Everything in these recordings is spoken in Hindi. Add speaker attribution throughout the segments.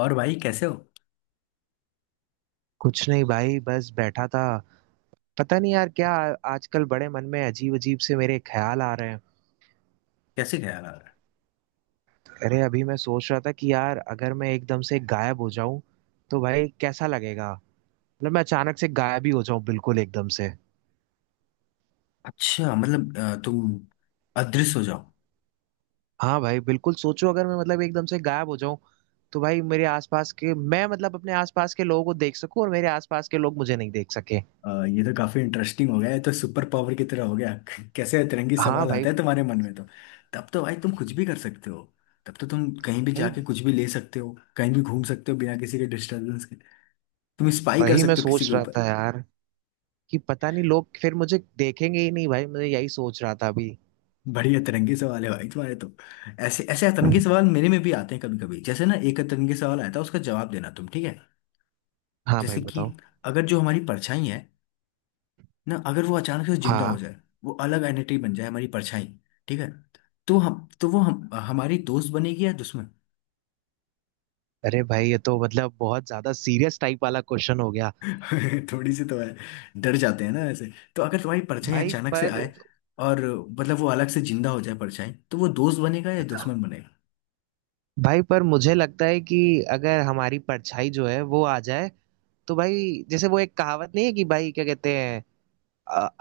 Speaker 1: और भाई कैसे हो।
Speaker 2: कुछ नहीं भाई, बस बैठा था। पता नहीं यार क्या आजकल बड़े मन में अजीब-अजीब से मेरे ख्याल आ रहे हैं।
Speaker 1: कैसे ख्याल आ रहा है।
Speaker 2: अरे अभी मैं सोच रहा था कि यार अगर मैं एकदम से गायब हो जाऊं तो भाई कैसा लगेगा? मतलब मैं अचानक से गायब ही हो जाऊं बिल्कुल एकदम से।
Speaker 1: अच्छा मतलब तुम अदृश्य हो जाओ।
Speaker 2: हाँ भाई बिल्कुल सोचो अगर मैं मतलब एकदम से गायब हो जाऊं तो भाई मेरे आसपास के मैं मतलब अपने आसपास के लोगों को देख सकूं और मेरे आसपास के लोग मुझे नहीं देख सके।
Speaker 1: ये तो काफी इंटरेस्टिंग हो गया ये तो सुपर पावर की तरह हो गया। कैसे अतरंगी
Speaker 2: हाँ
Speaker 1: सवाल
Speaker 2: भाई।
Speaker 1: आता है तुम्हारे मन में तो। तब तो भाई तुम कुछ भी कर सकते हो। तब तो तुम कहीं भी
Speaker 2: भाई
Speaker 1: जाके कुछ भी ले सकते हो, कहीं भी घूम सकते हो बिना किसी के डिस्टरबेंस के। तुम स्पाई कर
Speaker 2: वही मैं
Speaker 1: सकते हो किसी
Speaker 2: सोच
Speaker 1: के
Speaker 2: रहा
Speaker 1: ऊपर।
Speaker 2: था यार कि पता नहीं लोग फिर मुझे देखेंगे ही नहीं भाई मैं यही सोच रहा था अभी।
Speaker 1: बड़ी अतरंगी सवाल है भाई तुम्हारे तो। ऐसे ऐसे अतरंगी सवाल मेरे में भी आते हैं कभी कभी। जैसे ना एक अतरंगी सवाल आया था, उसका जवाब देना तुम, ठीक है।
Speaker 2: हाँ भाई
Speaker 1: जैसे कि
Speaker 2: बताओ।
Speaker 1: अगर जो हमारी परछाई है ना, अगर वो अचानक से जिंदा हो
Speaker 2: हाँ,
Speaker 1: जाए, वो अलग एंटिटी बन जाए हमारी परछाई, ठीक है, तो हम तो वो हम हमारी दोस्त बनेगी या दुश्मन।
Speaker 2: अरे भाई ये तो मतलब बहुत ज्यादा सीरियस टाइप वाला क्वेश्चन हो गया।
Speaker 1: थोड़ी सी तो है। डर जाते हैं ना ऐसे। तो अगर तुम्हारी परछाई
Speaker 2: भाई
Speaker 1: अचानक से
Speaker 2: पर,
Speaker 1: आए और मतलब वो अलग से जिंदा हो जाए परछाई, तो वो दोस्त बनेगा या दुश्मन बनेगा।
Speaker 2: भाई पर मुझे लगता है कि अगर हमारी परछाई जो है वो आ जाए तो भाई जैसे वो एक कहावत नहीं है कि भाई क्या कहते हैं,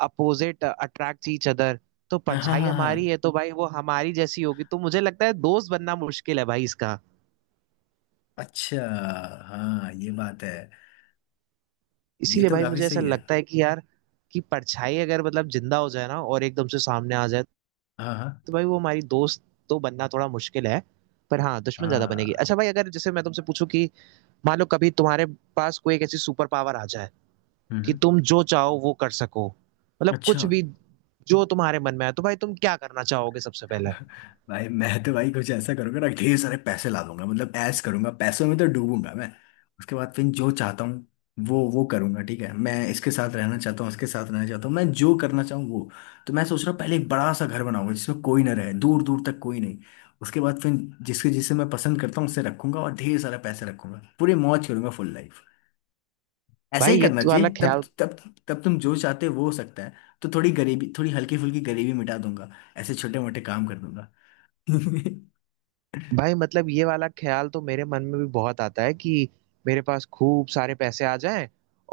Speaker 2: अपोजिट अट्रैक्ट ईच अदर। तो
Speaker 1: हाँ हाँ
Speaker 2: परछाई
Speaker 1: हाँ
Speaker 2: हमारी
Speaker 1: हाँ।
Speaker 2: है तो भाई वो हमारी जैसी होगी तो मुझे लगता है दोस्त बनना मुश्किल है भाई इसका।
Speaker 1: अच्छा। हाँ ये बात है। ये
Speaker 2: इसीलिए
Speaker 1: तो
Speaker 2: भाई
Speaker 1: काफी
Speaker 2: मुझे ऐसा
Speaker 1: सही है।
Speaker 2: लगता है कि यार कि परछाई अगर मतलब जिंदा हो जाए ना और एकदम से सामने आ जाए
Speaker 1: हाँ हाँ
Speaker 2: तो भाई वो हमारी दोस्त तो बनना थोड़ा मुश्किल है। पर हाँ दुश्मन ज्यादा बनेगी।
Speaker 1: हाँ।
Speaker 2: अच्छा भाई अगर जैसे मैं तुमसे पूछूं कि मान लो कभी तुम्हारे पास कोई एक ऐसी सुपर पावर आ जाए कि
Speaker 1: हम्म।
Speaker 2: तुम जो चाहो वो कर सको मतलब
Speaker 1: अच्छा।
Speaker 2: कुछ भी जो तुम्हारे मन में आए तो भाई तुम क्या करना चाहोगे सबसे पहले।
Speaker 1: भाई मैं तो भाई कुछ ऐसा करूंगा ना, ढेर सारे पैसे ला दूंगा, मतलब ऐश करूंगा, पैसों में तो डूबूंगा मैं। उसके बाद फिर जो चाहता हूँ वो करूंगा, ठीक है। मैं इसके साथ रहना चाहता हूँ, उसके साथ रहना चाहता हूँ, मैं जो करना चाहूँ वो। तो मैं सोच रहा हूँ, पहले एक बड़ा सा घर बनाऊंगा जिसमें कोई ना रहे, दूर दूर तक कोई नहीं। उसके बाद फिर जिसके जिसे मैं पसंद करता हूँ उसे रखूंगा, और ढेर सारा पैसे रखूंगा, पूरी मौज करूंगा, फुल लाइफ। ऐसा
Speaker 2: भाई
Speaker 1: ही
Speaker 2: ये
Speaker 1: करना
Speaker 2: तो
Speaker 1: चाहिए।
Speaker 2: वाला
Speaker 1: तब
Speaker 2: ख्याल।
Speaker 1: तब तब तुम जो चाहते हो वो हो सकता है। तो थोड़ी हल्की फुल्की गरीबी मिटा दूंगा, ऐसे छोटे मोटे काम कर दूंगा। हम्म।
Speaker 2: भाई मतलब ये वाला ख्याल तो मेरे मन में भी बहुत आता है कि मेरे पास खूब सारे पैसे आ जाएं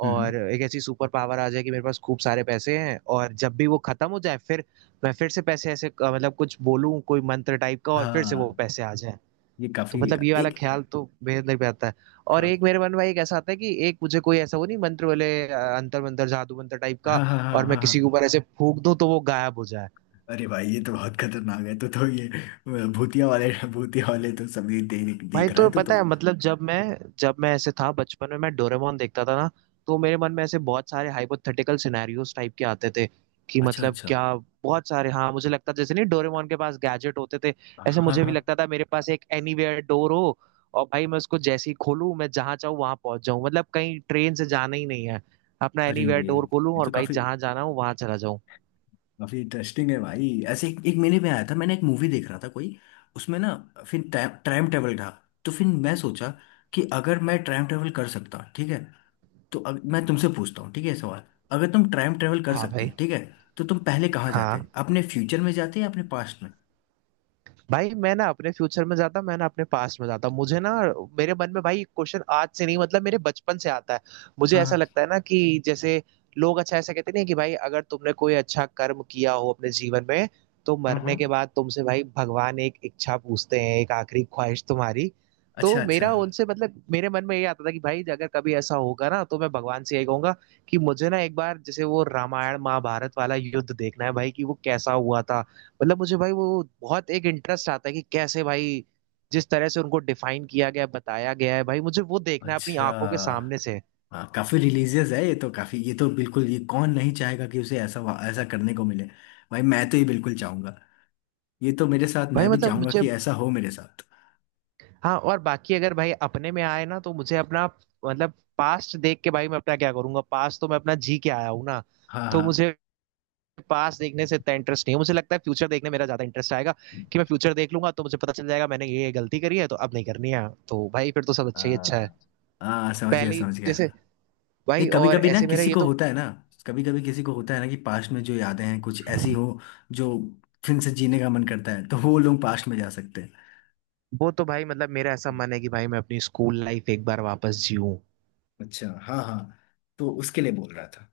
Speaker 2: और एक ऐसी सुपर पावर आ जाए कि मेरे पास खूब सारे पैसे हैं और जब भी वो खत्म हो जाए फिर मैं फिर से पैसे ऐसे मतलब कुछ बोलूं कोई मंत्र टाइप का और फिर से वो
Speaker 1: हाँ
Speaker 2: पैसे आ जाएं।
Speaker 1: ये
Speaker 2: तो
Speaker 1: काफी,
Speaker 2: मतलब ये वाला
Speaker 1: एक।
Speaker 2: ख्याल तो मेरे अंदर भी आता है। और
Speaker 1: हाँ
Speaker 2: एक मेरे मन में भाई एक ऐसा आता है कि एक मुझे कोई ऐसा वो नहीं मंत्र वाले अंतर मंत्र जादू मंत्र टाइप का
Speaker 1: हाँ हाँ
Speaker 2: और
Speaker 1: हाँ
Speaker 2: मैं
Speaker 1: हाँ
Speaker 2: किसी के
Speaker 1: हाँ।
Speaker 2: ऊपर ऐसे फूंक दूं तो वो गायब हो जाए।
Speaker 1: अरे भाई ये तो बहुत खतरनाक है। तो ये भूतिया वाले, भूतिया वाले तो सभी देख
Speaker 2: भाई
Speaker 1: देख रहा है
Speaker 2: तो
Speaker 1: तो तो।
Speaker 2: पता है मतलब जब मैं ऐसे था बचपन में मैं डोरेमोन देखता था ना तो मेरे मन में ऐसे बहुत सारे हाइपोथेटिकल सिनेरियोस टाइप के आते थे कि
Speaker 1: अच्छा
Speaker 2: मतलब
Speaker 1: अच्छा।
Speaker 2: क्या, बहुत सारे। हाँ मुझे लगता जैसे नहीं डोरेमोन के पास गैजेट होते थे ऐसे
Speaker 1: हाँ
Speaker 2: मुझे भी
Speaker 1: हाँ।
Speaker 2: लगता था मेरे पास एक एनीवेयर डोर हो और भाई मैं उसको जैसे ही खोलूं मैं जहां चाहूँ वहां पहुंच जाऊं मतलब कहीं ट्रेन से जाना ही नहीं है अपना
Speaker 1: अरे
Speaker 2: एनीवेयर डोर खोलूं
Speaker 1: ये
Speaker 2: और
Speaker 1: तो
Speaker 2: भाई
Speaker 1: काफी
Speaker 2: जहां जाना हो वहां चला जाऊं।
Speaker 1: काफी इंटरेस्टिंग है भाई। ऐसे एक मेले में आया था मैंने, एक मूवी देख रहा था कोई, उसमें ना फिर टाइम ट्रैवल था। तो फिर मैं सोचा कि अगर मैं टाइम ट्रैवल कर सकता, ठीक है, तो अब मैं तुमसे पूछता हूँ, ठीक है, सवाल। अगर तुम टाइम ट्रेवल कर
Speaker 2: हाँ
Speaker 1: सकते,
Speaker 2: भाई।
Speaker 1: ठीक है, तो तुम पहले कहाँ
Speaker 2: हाँ
Speaker 1: जाते, अपने फ्यूचर में जाते या अपने पास्ट में।
Speaker 2: भाई मैं ना अपने फ्यूचर में जाता मैं ना अपने पास्ट में जाता मुझे ना मेरे मन में भाई क्वेश्चन आज से नहीं मतलब मेरे बचपन से आता है। मुझे
Speaker 1: हाँ
Speaker 2: ऐसा
Speaker 1: हाँ
Speaker 2: लगता है ना कि जैसे लोग अच्छा ऐसा कहते नहीं है कि भाई अगर तुमने कोई अच्छा कर्म किया हो अपने जीवन में तो
Speaker 1: हाँ हाँ।
Speaker 2: मरने के बाद तुमसे भाई भगवान एक इच्छा पूछते हैं, एक आखिरी ख्वाहिश तुम्हारी।
Speaker 1: अच्छा
Speaker 2: तो
Speaker 1: अच्छा।
Speaker 2: मेरा उनसे मतलब मेरे मन में ये आता था कि भाई अगर कभी ऐसा होगा ना तो मैं भगवान से यही कहूंगा कि मुझे ना एक बार जैसे वो रामायण महाभारत वाला युद्ध देखना है भाई कि वो कैसा हुआ था। मतलब मुझे भाई वो बहुत एक इंटरेस्ट आता है कि कैसे भाई, जिस तरह से उनको डिफाइन किया गया है, बताया गया है भाई मुझे वो देखना है अपनी
Speaker 1: अच्छा
Speaker 2: आंखों के सामने से।
Speaker 1: हाँ काफी रिलीजियस है, ये तो काफी, ये तो बिल्कुल, ये कौन नहीं चाहेगा कि उसे ऐसा ऐसा करने को मिले। भाई मैं तो ये बिल्कुल चाहूंगा। ये तो मेरे साथ,
Speaker 2: भाई
Speaker 1: मैं भी
Speaker 2: मतलब
Speaker 1: चाहूंगा
Speaker 2: मुझे,
Speaker 1: कि ऐसा हो मेरे साथ।
Speaker 2: हाँ और बाकी अगर भाई अपने में आए ना तो मुझे अपना, मतलब पास्ट देख के भाई मैं अपना क्या करूंगा, पास्ट तो मैं अपना जी के आया हूँ ना।
Speaker 1: हाँ
Speaker 2: तो
Speaker 1: हाँ
Speaker 2: मुझे पास्ट देखने से इतना इंटरेस्ट नहीं है मुझे लगता है फ्यूचर देखने मेरा ज्यादा इंटरेस्ट आएगा कि मैं फ्यूचर देख लूंगा तो मुझे पता चल जाएगा मैंने ये गलती करी है तो अब नहीं करनी है तो भाई फिर तो सब अच्छा ही अच्छा है,
Speaker 1: हाँ। हाँ समझ गया
Speaker 2: पहले ही
Speaker 1: समझ गया।
Speaker 2: जैसे।
Speaker 1: नहीं,
Speaker 2: भाई
Speaker 1: कभी
Speaker 2: और
Speaker 1: कभी ना
Speaker 2: ऐसे मेरा
Speaker 1: किसी
Speaker 2: ये
Speaker 1: को
Speaker 2: तो,
Speaker 1: होता है ना, कभी कभी किसी को होता है ना कि पास्ट में जो यादें हैं कुछ ऐसी हो जो फिर से जीने का मन करता है, तो वो लोग पास्ट में जा सकते हैं।
Speaker 2: वो तो भाई मतलब मेरा ऐसा मन है कि भाई मैं अपनी स्कूल लाइफ एक बार वापस जीऊं।
Speaker 1: अच्छा हाँ हाँ, तो उसके लिए बोल रहा था।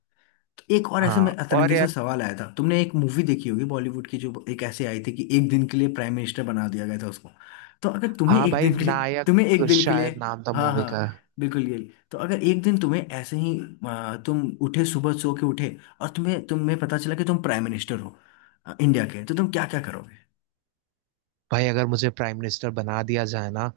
Speaker 1: एक और ऐसे
Speaker 2: हाँ
Speaker 1: में
Speaker 2: और
Speaker 1: अतरंगी से
Speaker 2: यार,
Speaker 1: सवाल आया था। तुमने एक मूवी देखी होगी बॉलीवुड की जो एक ऐसे आई थी कि एक दिन के लिए प्राइम मिनिस्टर बना दिया गया था उसको। तो अगर तुम्हें
Speaker 2: हाँ
Speaker 1: एक
Speaker 2: भाई
Speaker 1: दिन के लिए,
Speaker 2: नायक शायद नाम था
Speaker 1: हाँ
Speaker 2: मूवी
Speaker 1: हाँ
Speaker 2: का।
Speaker 1: बिल्कुल ये, तो अगर एक दिन तुम्हें ऐसे ही तुम उठे सुबह, सो के उठे और तुम्हें तुम्हें पता चला कि तुम प्राइम मिनिस्टर हो, इंडिया के, तो तुम क्या क्या करोगे।
Speaker 2: भाई अगर मुझे प्राइम मिनिस्टर बना दिया जाए ना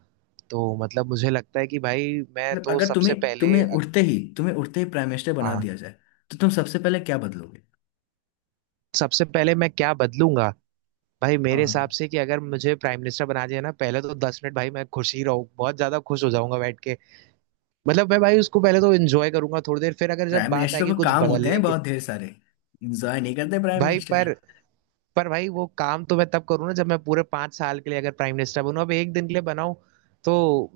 Speaker 2: तो मतलब मुझे लगता है कि भाई मैं
Speaker 1: मतलब
Speaker 2: तो
Speaker 1: अगर
Speaker 2: सबसे
Speaker 1: तुम्हें
Speaker 2: पहले,
Speaker 1: तुम्हें उठते ही प्राइम मिनिस्टर बना
Speaker 2: हाँ
Speaker 1: दिया जाए, तो तुम सबसे पहले क्या बदलोगे।
Speaker 2: सबसे पहले मैं क्या बदलूंगा। भाई
Speaker 1: हाँ
Speaker 2: मेरे हिसाब
Speaker 1: हाँ।
Speaker 2: से कि अगर मुझे प्राइम मिनिस्टर बना दिया ना पहले तो 10 मिनट भाई मैं खुश ही रहूँ, बहुत ज्यादा खुश हो जाऊंगा बैठ के। मतलब मैं भाई उसको पहले तो एंजॉय करूंगा थोड़ी देर, फिर अगर जब
Speaker 1: प्राइम
Speaker 2: बात
Speaker 1: मिनिस्टर
Speaker 2: आएगी
Speaker 1: को
Speaker 2: कुछ
Speaker 1: काम होते हैं
Speaker 2: बदलने की।
Speaker 1: बहुत ढेर सारे, इंजॉय नहीं करते प्राइम
Speaker 2: भाई
Speaker 1: मिनिस्टर।
Speaker 2: पर भाई वो काम तो मैं तब करूँ ना जब मैं पूरे 5 साल के लिए अगर प्राइम मिनिस्टर बनूं, अब एक दिन के लिए बनाऊं तो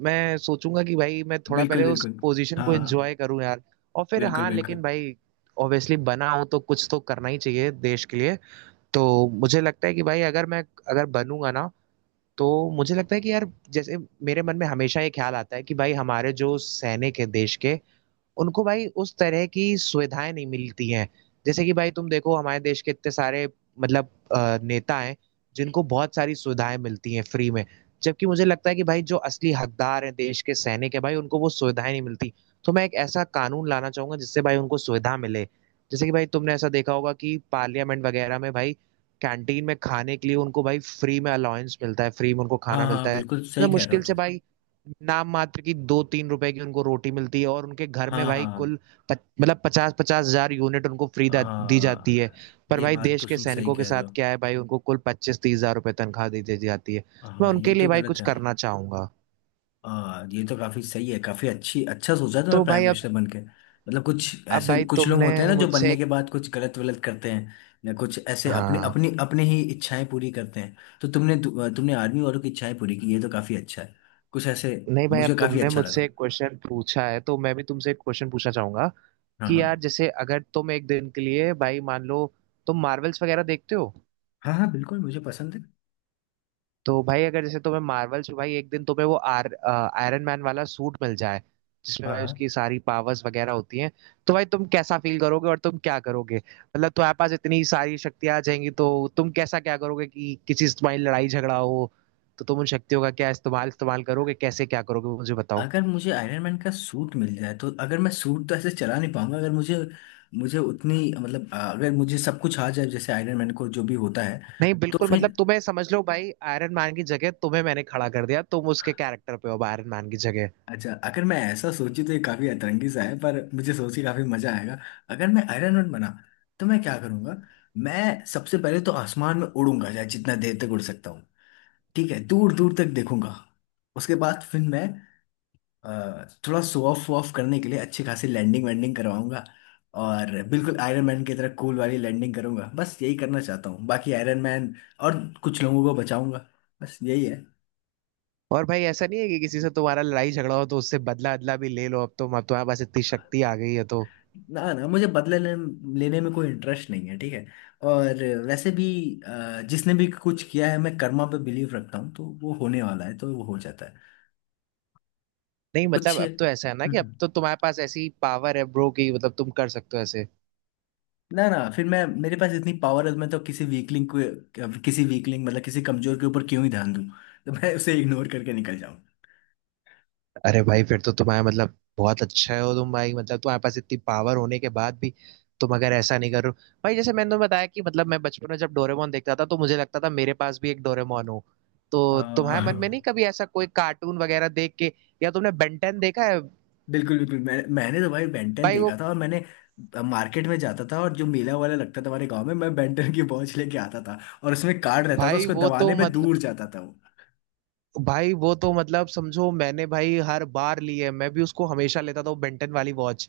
Speaker 2: मैं सोचूंगा कि भाई मैं थोड़ा
Speaker 1: बिल्कुल
Speaker 2: पहले उस
Speaker 1: बिल्कुल।
Speaker 2: पोजीशन को
Speaker 1: हाँ।
Speaker 2: एंजॉय करूं यार। और फिर
Speaker 1: बिल्कुल
Speaker 2: हाँ लेकिन
Speaker 1: बिल्कुल।
Speaker 2: भाई ऑब्वियसली बना हूं तो कुछ तो करना ही चाहिए देश के लिए। तो मुझे लगता है कि भाई अगर मैं, अगर बनूंगा ना तो मुझे लगता है कि यार, जैसे मेरे मन में हमेशा ये ख्याल आता है कि भाई हमारे जो सैनिक है देश के उनको भाई उस तरह की सुविधाएं नहीं मिलती हैं। जैसे कि भाई तुम देखो हमारे देश के इतने सारे मतलब नेता हैं जिनको बहुत सारी सुविधाएं मिलती हैं फ्री में, जबकि मुझे लगता है कि भाई जो असली हकदार हैं देश के सैनिक हैं भाई उनको वो सुविधाएं नहीं मिलती। तो मैं एक ऐसा कानून लाना चाहूंगा जिससे भाई उनको सुविधा मिले। जैसे कि भाई तुमने ऐसा देखा होगा कि पार्लियामेंट वगैरह में भाई कैंटीन में खाने के लिए उनको भाई फ्री में अलाउंस मिलता है, फ्री में उनको
Speaker 1: हाँ
Speaker 2: खाना
Speaker 1: हाँ
Speaker 2: मिलता है
Speaker 1: बिल्कुल सही
Speaker 2: मतलब
Speaker 1: कह रहे हो
Speaker 2: मुश्किल से
Speaker 1: तुम।
Speaker 2: भाई नाम मात्र की 2-3 रुपए की उनको रोटी मिलती है और उनके घर
Speaker 1: हाँ
Speaker 2: में भाई
Speaker 1: हाँ
Speaker 2: कुल मतलब 50-50 हज़ार यूनिट उनको फ्री दी जाती है।
Speaker 1: हाँ।
Speaker 2: पर
Speaker 1: ये
Speaker 2: भाई
Speaker 1: बात
Speaker 2: देश
Speaker 1: तो
Speaker 2: के
Speaker 1: तुम सही
Speaker 2: सैनिकों के
Speaker 1: कह रहे
Speaker 2: साथ
Speaker 1: हो।
Speaker 2: क्या है भाई उनको कुल 25-30 हज़ार रुपए तनख्वाह दी दी जाती है। मैं
Speaker 1: हाँ
Speaker 2: उनके
Speaker 1: ये
Speaker 2: लिए
Speaker 1: तो
Speaker 2: भाई
Speaker 1: गलत
Speaker 2: कुछ
Speaker 1: है।
Speaker 2: करना चाहूंगा।
Speaker 1: हाँ ये तो काफी सही है, काफी अच्छी, अच्छा सोचा तुमने
Speaker 2: तो
Speaker 1: प्राइम
Speaker 2: भाई अब
Speaker 1: मिनिस्टर बन के। मतलब कुछ
Speaker 2: अब
Speaker 1: ऐसे
Speaker 2: भाई
Speaker 1: कुछ लोग
Speaker 2: तुमने
Speaker 1: होते हैं ना जो
Speaker 2: मुझसे
Speaker 1: बनने
Speaker 2: एक,
Speaker 1: के बाद कुछ गलत वलत करते हैं या कुछ ऐसे
Speaker 2: हाँ
Speaker 1: अपने ही इच्छाएं पूरी करते हैं। तो तुमने तुमने आर्मी वालों की इच्छाएं पूरी की, ये तो काफी अच्छा है। कुछ ऐसे।
Speaker 2: नहीं भाई अब
Speaker 1: मुझे काफी
Speaker 2: तुमने
Speaker 1: अच्छा
Speaker 2: मुझसे
Speaker 1: लगा।
Speaker 2: एक क्वेश्चन पूछा है तो मैं भी तुमसे एक क्वेश्चन पूछना चाहूंगा
Speaker 1: हाँ
Speaker 2: कि यार
Speaker 1: हाँ।
Speaker 2: जैसे अगर तुम एक दिन के लिए भाई मान लो तुम मार्वल्स वगैरह देखते हो
Speaker 1: हाँ हाँ बिल्कुल मुझे पसंद है।
Speaker 2: तो भाई अगर जैसे तुम्हें मार्वल्स में भाई एक दिन तुम्हें वो आर आयरन मैन वाला सूट मिल जाए जिसमें
Speaker 1: हाँ
Speaker 2: भाई
Speaker 1: हाँ।
Speaker 2: उसकी सारी पावर्स वगैरह होती हैं तो भाई तुम कैसा फील करोगे और तुम क्या करोगे, मतलब तुम्हारे पास इतनी सारी शक्तियां आ जाएंगी तो तुम कैसा क्या करोगे कि किसी से तुम्हारी लड़ाई झगड़ा हो तो तुम उन शक्तियों का क्या इस्तेमाल इस्तेमाल करोगे, कैसे क्या करोगे वो मुझे बताओ।
Speaker 1: अगर मुझे आयरन मैन का सूट मिल जाए, तो अगर मैं सूट तो ऐसे चला नहीं पाऊंगा, अगर मुझे, मुझे उतनी, मतलब अगर मुझे सब कुछ आ जाए जैसे आयरन मैन को जो भी होता है,
Speaker 2: नहीं
Speaker 1: तो
Speaker 2: बिल्कुल मतलब
Speaker 1: फिर।
Speaker 2: तुम्हें समझ लो भाई आयरन मैन की जगह तुम्हें मैंने खड़ा कर दिया, तुम उसके कैरेक्टर पे हो आयरन मैन की जगह।
Speaker 1: अच्छा, अगर मैं ऐसा सोची तो ये काफी अतरंगी सा है, पर मुझे सोच के काफी मजा आएगा। अगर मैं आयरन मैन बना, तो मैं क्या करूंगा। मैं सबसे पहले तो आसमान में उड़ूंगा, चाहे जितना देर तक उड़ सकता हूँ, ठीक है, दूर दूर तक देखूंगा। उसके बाद फिर मैं थोड़ा शो ऑफ ऑफ करने के लिए अच्छी खासी लैंडिंग वैंडिंग करवाऊंगा, और बिल्कुल आयरन मैन की तरह कूल वाली लैंडिंग करूंगा, बस यही करना चाहता हूँ, बाकी आयरन मैन, और कुछ लोगों को बचाऊंगा, बस यही है।
Speaker 2: और भाई ऐसा नहीं है कि किसी से तुम्हारा लड़ाई झगड़ा हो तो उससे बदला अदला भी ले लो, अब तो मतलब तुम्हारे पास इतनी शक्ति आ गई है तो।
Speaker 1: ना ना, मुझे लेने में कोई इंटरेस्ट नहीं है, ठीक है। और वैसे भी जिसने भी कुछ किया है, मैं कर्मा पे बिलीव रखता हूँ, तो वो होने वाला है तो वो हो जाता है।
Speaker 2: नहीं
Speaker 1: कुछ
Speaker 2: मतलब अब तो ऐसा है ना कि अब तो तुम्हारे पास ऐसी पावर है ब्रो कि मतलब तुम कर सकते हो ऐसे।
Speaker 1: ना ना, फिर मैं मेरे पास इतनी पावर है, मैं तो किसी वीकलिंग को, किसी वीकलिंग मतलब किसी कमजोर के ऊपर क्यों ही ध्यान दूं, तो मैं उसे इग्नोर करके निकल जाऊं।
Speaker 2: अरे भाई फिर तो तुम्हारे मतलब बहुत अच्छा हो तुम भाई, मतलब तुम्हारे पास इतनी पावर होने के बाद भी तुम अगर ऐसा नहीं करो। भाई जैसे मैंने तुम्हें बताया कि मतलब मैं बचपन में जब डोरेमोन देखता था तो मुझे लगता था मेरे पास भी एक डोरेमोन हो, तो
Speaker 1: अ,
Speaker 2: तुम्हारे मन में नहीं कभी ऐसा कोई कार्टून वगैरह देख के, या तुमने बेंटेन देखा है?
Speaker 1: बिल्कुल बिल्कुल, मैंने तो भाई बेंटन
Speaker 2: भाई वो,
Speaker 1: देखा था, और मैंने मार्केट में जाता था, और जो मेला वाला लगता था हमारे गांव में, मैं बेंटन की वॉच लेके आता था, और उसमें कार्ड रहता था,
Speaker 2: भाई
Speaker 1: उसको
Speaker 2: वो तो
Speaker 1: दबाने पे दूर
Speaker 2: मतलब,
Speaker 1: जाता था वो।
Speaker 2: भाई वो तो मतलब समझो मैंने भाई हर बार ली है, मैं भी उसको हमेशा लेता था वो बेंटन वाली वॉच।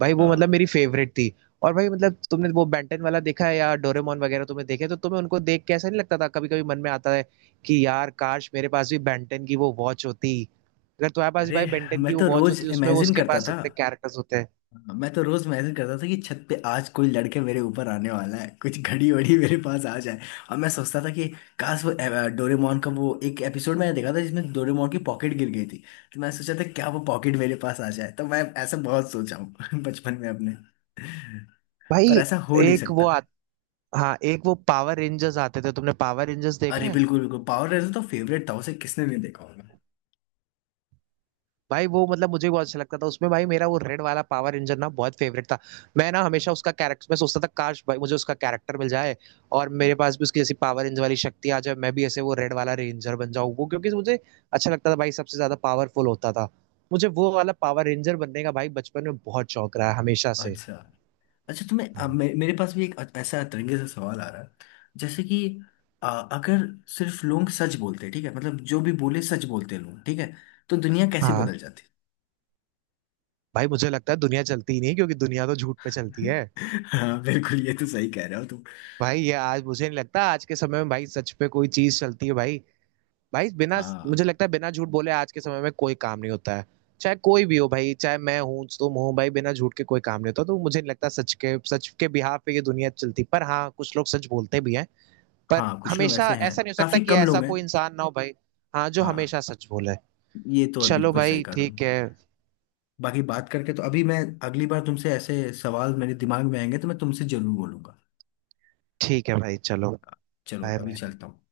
Speaker 2: भाई
Speaker 1: अ,
Speaker 2: वो मतलब मेरी फेवरेट थी। और भाई मतलब तुमने वो बेंटन वाला देखा है या डोरेमोन वगैरह तुमने देखे तो तुम्हें उनको देख के ऐसा नहीं लगता था कभी कभी मन में आता है कि यार काश मेरे पास भी बेंटन की वो वॉच होती। अगर तुम्हारे पास भी
Speaker 1: अरे
Speaker 2: भाई बेंटन की
Speaker 1: मैं
Speaker 2: वो
Speaker 1: तो
Speaker 2: वॉच
Speaker 1: रोज
Speaker 2: होती उसमें वो
Speaker 1: इमेजिन
Speaker 2: उसके
Speaker 1: करता
Speaker 2: पास
Speaker 1: था।
Speaker 2: इतने कैरेक्टर्स होते हैं।
Speaker 1: हाँ, मैं तो रोज मैसेज करता था कि छत पे आज कोई लड़के मेरे ऊपर आने वाला है, कुछ घड़ी वड़ी मेरे पास आ जाए। और मैं सोचता था कि काश वो डोरेमोन का वो एक एपिसोड मैंने देखा था जिसमें डोरेमोन की पॉकेट गिर गई थी, तो मैं सोचा था क्या वो पॉकेट मेरे पास आ जाए। तो मैं ऐसा बहुत सोचा हूँ बचपन में अपने।
Speaker 2: भाई
Speaker 1: पर ऐसा हो नहीं
Speaker 2: एक वो
Speaker 1: सकता।
Speaker 2: हाँ एक वो पावर रेंजर्स आते थे, तुमने पावर रेंजर्स देखे
Speaker 1: अरे
Speaker 2: हैं?
Speaker 1: बिल्कुल बिल्कुल, पावर रेंजर तो फेवरेट था, उसे किसने नहीं देखा होगा।
Speaker 2: भाई वो मतलब मुझे बहुत अच्छा लगता था, उसमें भाई मेरा वो रेड वाला पावर रेंजर ना बहुत फेवरेट था। मैं ना हमेशा उसका कैरेक्टर मैं सोचता था काश भाई मुझे उसका कैरेक्टर मिल जाए और मेरे पास भी उसकी जैसी पावर रेंजर वाली शक्ति आ जाए, मैं भी ऐसे वो रेड वाला रेंजर बन जाऊं, वो क्योंकि मुझे अच्छा लगता था भाई, सबसे ज्यादा पावरफुल होता था। मुझे वो वाला पावर रेंजर बनने का भाई बचपन में बहुत शौक रहा है हमेशा से।
Speaker 1: अच्छा। अच्छा तुम्हें, अब मेरे पास भी एक ऐसा तरीके से सवाल आ रहा है, जैसे कि अ, अगर सिर्फ लोग सच बोलते, ठीक है, मतलब जो भी बोले सच बोलते लोग, ठीक है, तो दुनिया कैसे बदल
Speaker 2: हाँ
Speaker 1: जाती।
Speaker 2: भाई मुझे लगता है दुनिया चलती ही नहीं क्योंकि दुनिया तो झूठ पे चलती है।
Speaker 1: हाँ बिल्कुल, ये तो सही कह रहे हो तुम।
Speaker 2: भाई ये आज मुझे नहीं लगता आज के समय में भाई सच पे कोई चीज चलती है भाई। भाई बिना, मुझे
Speaker 1: हाँ
Speaker 2: लगता है बिना झूठ बोले आज के समय में कोई काम नहीं होता है, चाहे कोई भी हो भाई चाहे मैं हूँ तुम हो भाई बिना झूठ के कोई काम नहीं होता तो मुझे नहीं लगता सच के बिहाफ पे ये दुनिया चलती, पर हाँ कुछ लोग सच बोलते भी हैं। पर
Speaker 1: हाँ, कुछ लोग
Speaker 2: हमेशा
Speaker 1: ऐसे हैं,
Speaker 2: ऐसा नहीं हो सकता
Speaker 1: काफी
Speaker 2: कि
Speaker 1: कम
Speaker 2: ऐसा
Speaker 1: लोग हैं।
Speaker 2: कोई इंसान ना हो भाई। हाँ जो
Speaker 1: हाँ
Speaker 2: हमेशा सच बोले।
Speaker 1: ये तो है,
Speaker 2: चलो
Speaker 1: बिल्कुल सही
Speaker 2: भाई
Speaker 1: कहा तुम।
Speaker 2: ठीक है।
Speaker 1: बाकी बात करके तो अभी मैं, अगली बार तुमसे ऐसे सवाल मेरे दिमाग में आएंगे तो मैं तुमसे जरूर बोलूंगा।
Speaker 2: ठीक है भाई चलो।
Speaker 1: चलो
Speaker 2: बाय
Speaker 1: अभी
Speaker 2: बाय।
Speaker 1: चलता हूँ।